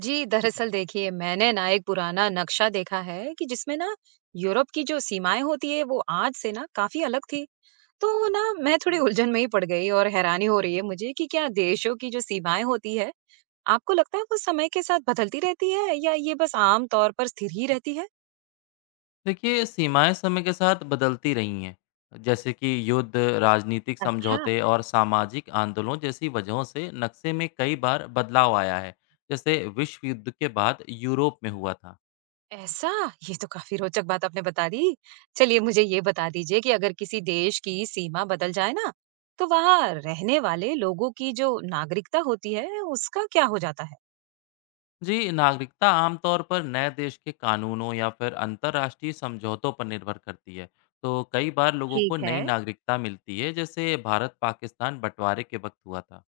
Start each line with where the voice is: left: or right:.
right: जी, दरअसल देखिए मैंने ना एक पुराना नक्शा देखा है कि जिसमें ना यूरोप की जो सीमाएं होती है वो आज से ना काफी अलग थी। तो ना मैं थोड़ी उलझन में ही पड़ गई और हैरानी हो रही है मुझे कि क्या देशों की जो सीमाएं होती है आपको लगता है वो समय के साथ बदलती रहती है या ये बस आम तौर पर स्थिर ही रहती है?
left: देखिए सीमाएं समय के साथ बदलती रही हैं। जैसे कि युद्ध, राजनीतिक
right: अच्छा।
left: समझौते और सामाजिक आंदोलनों जैसी वजहों से नक्शे में कई बार बदलाव आया है। जैसे विश्व युद्ध के बाद यूरोप में हुआ था।
right: ऐसा! ये तो काफ़ी रोचक बात आपने बता दी। चलिए मुझे ये बता दीजिए कि अगर किसी देश की सीमा बदल जाए ना, तो वहाँ रहने वाले लोगों की जो नागरिकता होती है, उसका क्या हो जाता है?
left: जी, नागरिकता आमतौर पर नए देश के कानूनों या फिर अंतर्राष्ट्रीय समझौतों पर निर्भर करती है। तो कई बार लोगों को
right: ठीक है।
left: नई नागरिकता मिलती है, जैसे भारत पाकिस्तान बंटवारे के वक्त हुआ था।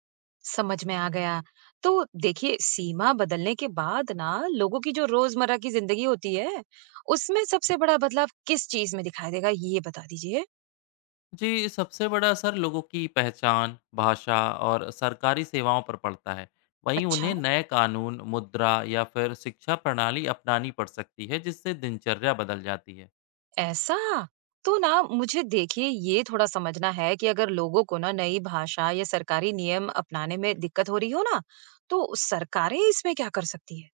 right: समझ में आ गया। तो देखिए, सीमा बदलने के बाद ना लोगों की जो रोज़मर्रा की ज़िंदगी होती है, उसमें सबसे बड़ा बदलाव किस चीज़ में दिखाई देगा, ये बता दीजिए?
left: जी, सबसे बड़ा असर लोगों की पहचान, भाषा और सरकारी सेवाओं पर पड़ता है। वहीं
right: अच्छा।
left: उन्हें नए कानून, मुद्रा या फिर शिक्षा प्रणाली अपनानी पड़ सकती है, जिससे दिनचर्या बदल जाती है।
right: ऐसा? तो ना मुझे देखिए ये थोड़ा समझना है कि अगर लोगों को ना नई भाषा या सरकारी नियम अपनाने में दिक्कत हो रही हो ना, तो सरकारें इसमें क्या कर सकती है?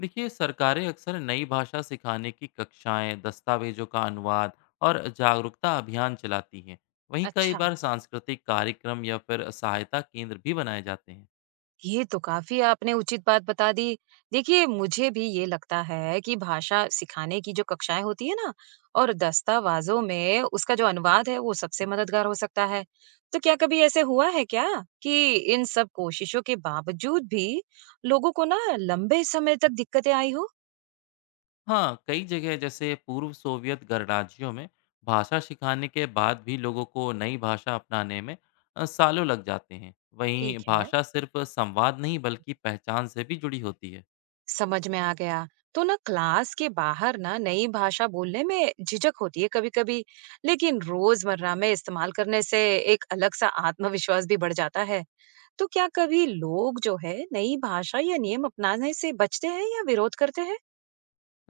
left: देखिए, सरकारें अक्सर नई भाषा सिखाने की कक्षाएं, दस्तावेजों का अनुवाद और जागरूकता अभियान चलाती हैं। वहीं कई
right: अच्छा।
left: बार सांस्कृतिक कार्यक्रम या फिर सहायता केंद्र भी बनाए जाते हैं।
right: ये तो काफ़ी आपने उचित बात बता दी। देखिए, मुझे भी ये लगता है कि भाषा सिखाने की जो कक्षाएँ होती है ना और दस्तावेज़ों में उसका जो अनुवाद है, वो सबसे मददगार हो सकता है। तो क्या कभी ऐसे हुआ है क्या कि इन सब कोशिशों के बावजूद भी लोगों को ना लंबे समय तक दिक्कतें आई हो?
left: हाँ, कई जगह जैसे पूर्व सोवियत गणराज्यों में भाषा सिखाने के बाद भी लोगों को नई भाषा अपनाने में सालों लग जाते हैं। वहीं
right: ठीक है।
left: भाषा सिर्फ संवाद नहीं बल्कि पहचान से भी जुड़ी होती है।
right: समझ में आ गया। तो ना क्लास के बाहर ना नई भाषा बोलने में झिझक होती है कभी कभी, लेकिन रोजमर्रा में इस्तेमाल करने से एक अलग सा आत्मविश्वास भी बढ़ जाता है। तो क्या कभी लोग जो है नई भाषा या नियम अपनाने से बचते हैं या विरोध करते हैं?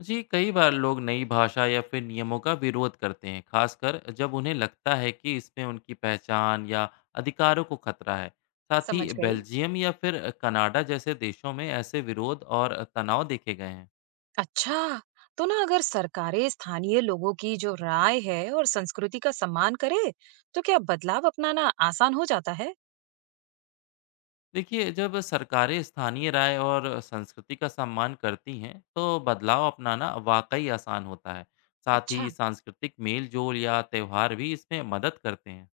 left: जी, कई बार लोग नई भाषा या फिर नियमों का विरोध करते हैं, खासकर जब उन्हें लगता है कि इसमें उनकी पहचान या अधिकारों को खतरा है। साथ ही
right: समझ गई।
left: बेल्जियम या फिर कनाडा जैसे देशों में ऐसे विरोध और तनाव देखे गए हैं।
right: अच्छा। तो ना अगर सरकारें स्थानीय लोगों की जो राय है और संस्कृति का सम्मान करे, तो क्या बदलाव अपनाना आसान हो जाता है?
left: देखिए, जब सरकारें स्थानीय राय और संस्कृति का सम्मान करती हैं तो बदलाव अपनाना वाकई आसान होता है। साथ ही
right: अच्छा।
left: सांस्कृतिक मेल जोल या त्यौहार भी इसमें मदद करते हैं।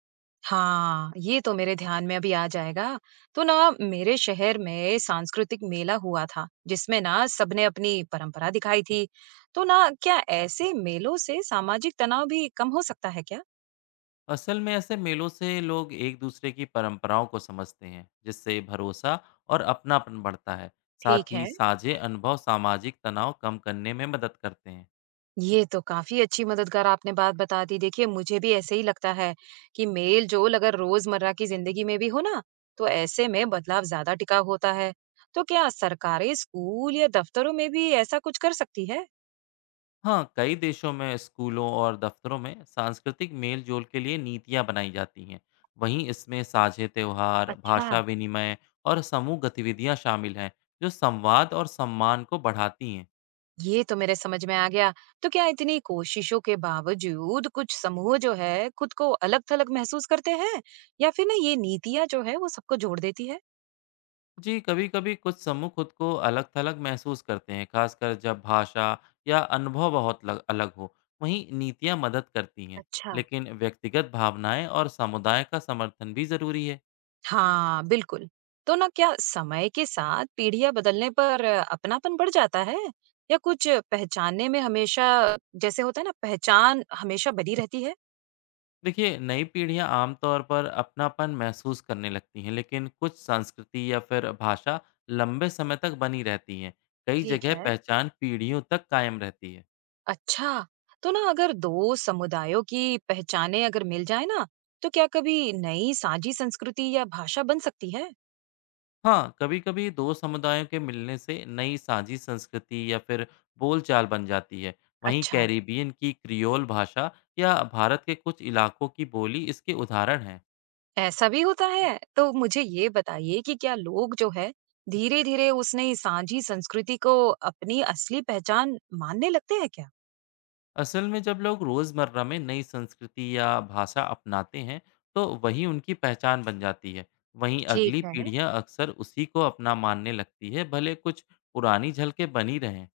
right: हाँ, ये तो मेरे ध्यान में अभी आ जाएगा। तो ना मेरे शहर में सांस्कृतिक मेला हुआ था, जिसमें ना सबने अपनी परंपरा दिखाई थी। तो ना क्या ऐसे मेलों से सामाजिक तनाव भी कम हो सकता है क्या?
left: असल में ऐसे मेलों से लोग एक दूसरे की परंपराओं को समझते हैं, जिससे भरोसा और अपनापन बढ़ता है। साथ
right: ठीक
left: ही
right: है,
left: साझे अनुभव सामाजिक तनाव कम करने में मदद करते हैं।
right: ये तो काफी अच्छी मददगार आपने बात बता दी। देखिए, मुझे भी ऐसे ही लगता है कि मेल-जोल अगर रोजमर्रा की जिंदगी में भी हो ना, तो ऐसे में बदलाव ज्यादा टिकाऊ होता है। तो क्या सरकारें स्कूल या दफ्तरों में भी ऐसा कुछ कर सकती है?
left: हाँ, कई देशों में स्कूलों और दफ्तरों में सांस्कृतिक मेल जोल के लिए नीतियाँ बनाई जाती हैं। वहीं इसमें साझे त्योहार,
right: अच्छा।
left: भाषा विनिमय और समूह गतिविधियाँ शामिल हैं, जो संवाद और सम्मान को बढ़ाती हैं।
right: ये तो मेरे समझ में आ गया। तो क्या इतनी कोशिशों के बावजूद कुछ समूह जो है, खुद को अलग-थलग महसूस करते हैं? या फिर ना ये नीतियाँ जो है, वो सबको जोड़ देती है?
left: जी, कभी कभी कुछ समूह खुद को अलग थलग महसूस करते हैं, खासकर जब भाषा या अनुभव बहुत अलग हो। वहीं नीतियाँ मदद करती हैं,
right: अच्छा।
left: लेकिन व्यक्तिगत भावनाएं और समुदाय का समर्थन भी ज़रूरी है।
right: हाँ, बिल्कुल। तो ना क्या समय के साथ पीढ़ियाँ बदलने पर अपनापन बढ़ जाता है? या कुछ पहचानने में हमेशा जैसे होता है ना, पहचान हमेशा बनी रहती है?
left: देखिए, नई पीढ़ियां आमतौर पर अपनापन महसूस करने लगती हैं, लेकिन कुछ संस्कृति या फिर भाषा लंबे समय तक बनी रहती हैं। कई
right: ठीक
left: जगह
right: है।
left: पहचान पीढ़ियों तक कायम रहती है।
right: अच्छा। तो ना अगर दो समुदायों की पहचानें अगर मिल जाए ना, तो क्या कभी नई साझी संस्कृति या भाषा बन सकती है?
left: हाँ, कभी कभी दो समुदायों के मिलने से नई साझी संस्कृति या फिर बोलचाल बन जाती है। वहीं
right: अच्छा।
left: कैरिबियन की क्रियोल भाषा या भारत के कुछ इलाकों की बोली इसके उदाहरण हैं।
right: ऐसा भी होता है? तो मुझे ये बताइए कि क्या लोग जो है धीरे धीरे उस नई साझी संस्कृति को अपनी असली पहचान मानने लगते हैं क्या?
left: असल में जब लोग रोज़मर्रा में नई संस्कृति या भाषा अपनाते हैं तो वही उनकी पहचान बन जाती है। वहीं
right: ठीक
left: अगली
right: है।
left: पीढ़ियां अक्सर उसी को अपना मानने लगती है, भले कुछ पुरानी झलकें बनी रहें।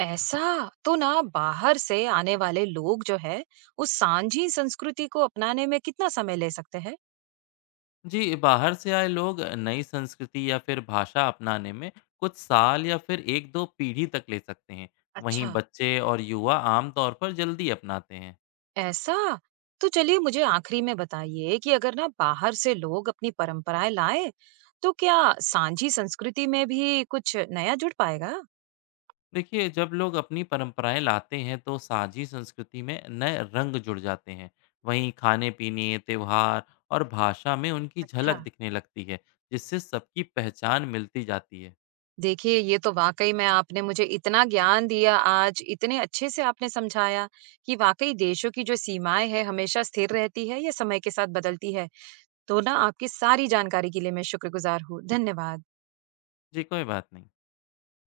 right: ऐसा? तो ना बाहर से आने वाले लोग जो है उस साझी संस्कृति को अपनाने में कितना समय ले सकते हैं?
left: जी, बाहर से आए लोग नई संस्कृति या फिर भाषा अपनाने में कुछ साल या फिर एक दो पीढ़ी तक ले सकते हैं। वहीं
right: अच्छा।
left: बच्चे और युवा आमतौर पर जल्दी अपनाते हैं।
right: ऐसा? तो चलिए मुझे आखिरी में बताइए कि अगर ना बाहर से लोग अपनी परंपराएं लाएं, तो क्या सांझी संस्कृति में भी कुछ नया जुड़ पाएगा?
left: देखिए, जब लोग अपनी परंपराएं लाते हैं तो साझी संस्कृति में नए रंग जुड़ जाते हैं। वहीं खाने पीने, त्योहार और भाषा में उनकी
right: अच्छा।
left: झलक दिखने लगती है, जिससे सबकी पहचान मिलती जाती है।
right: देखिए ये तो वाकई में आपने मुझे इतना ज्ञान दिया, आज इतने अच्छे से आपने समझाया कि वाकई देशों की जो सीमाएं है हमेशा स्थिर रहती है या समय के साथ बदलती है। तो ना आपकी सारी जानकारी के लिए मैं शुक्रगुजार हूँ। धन्यवाद।
left: जी, कोई बात नहीं।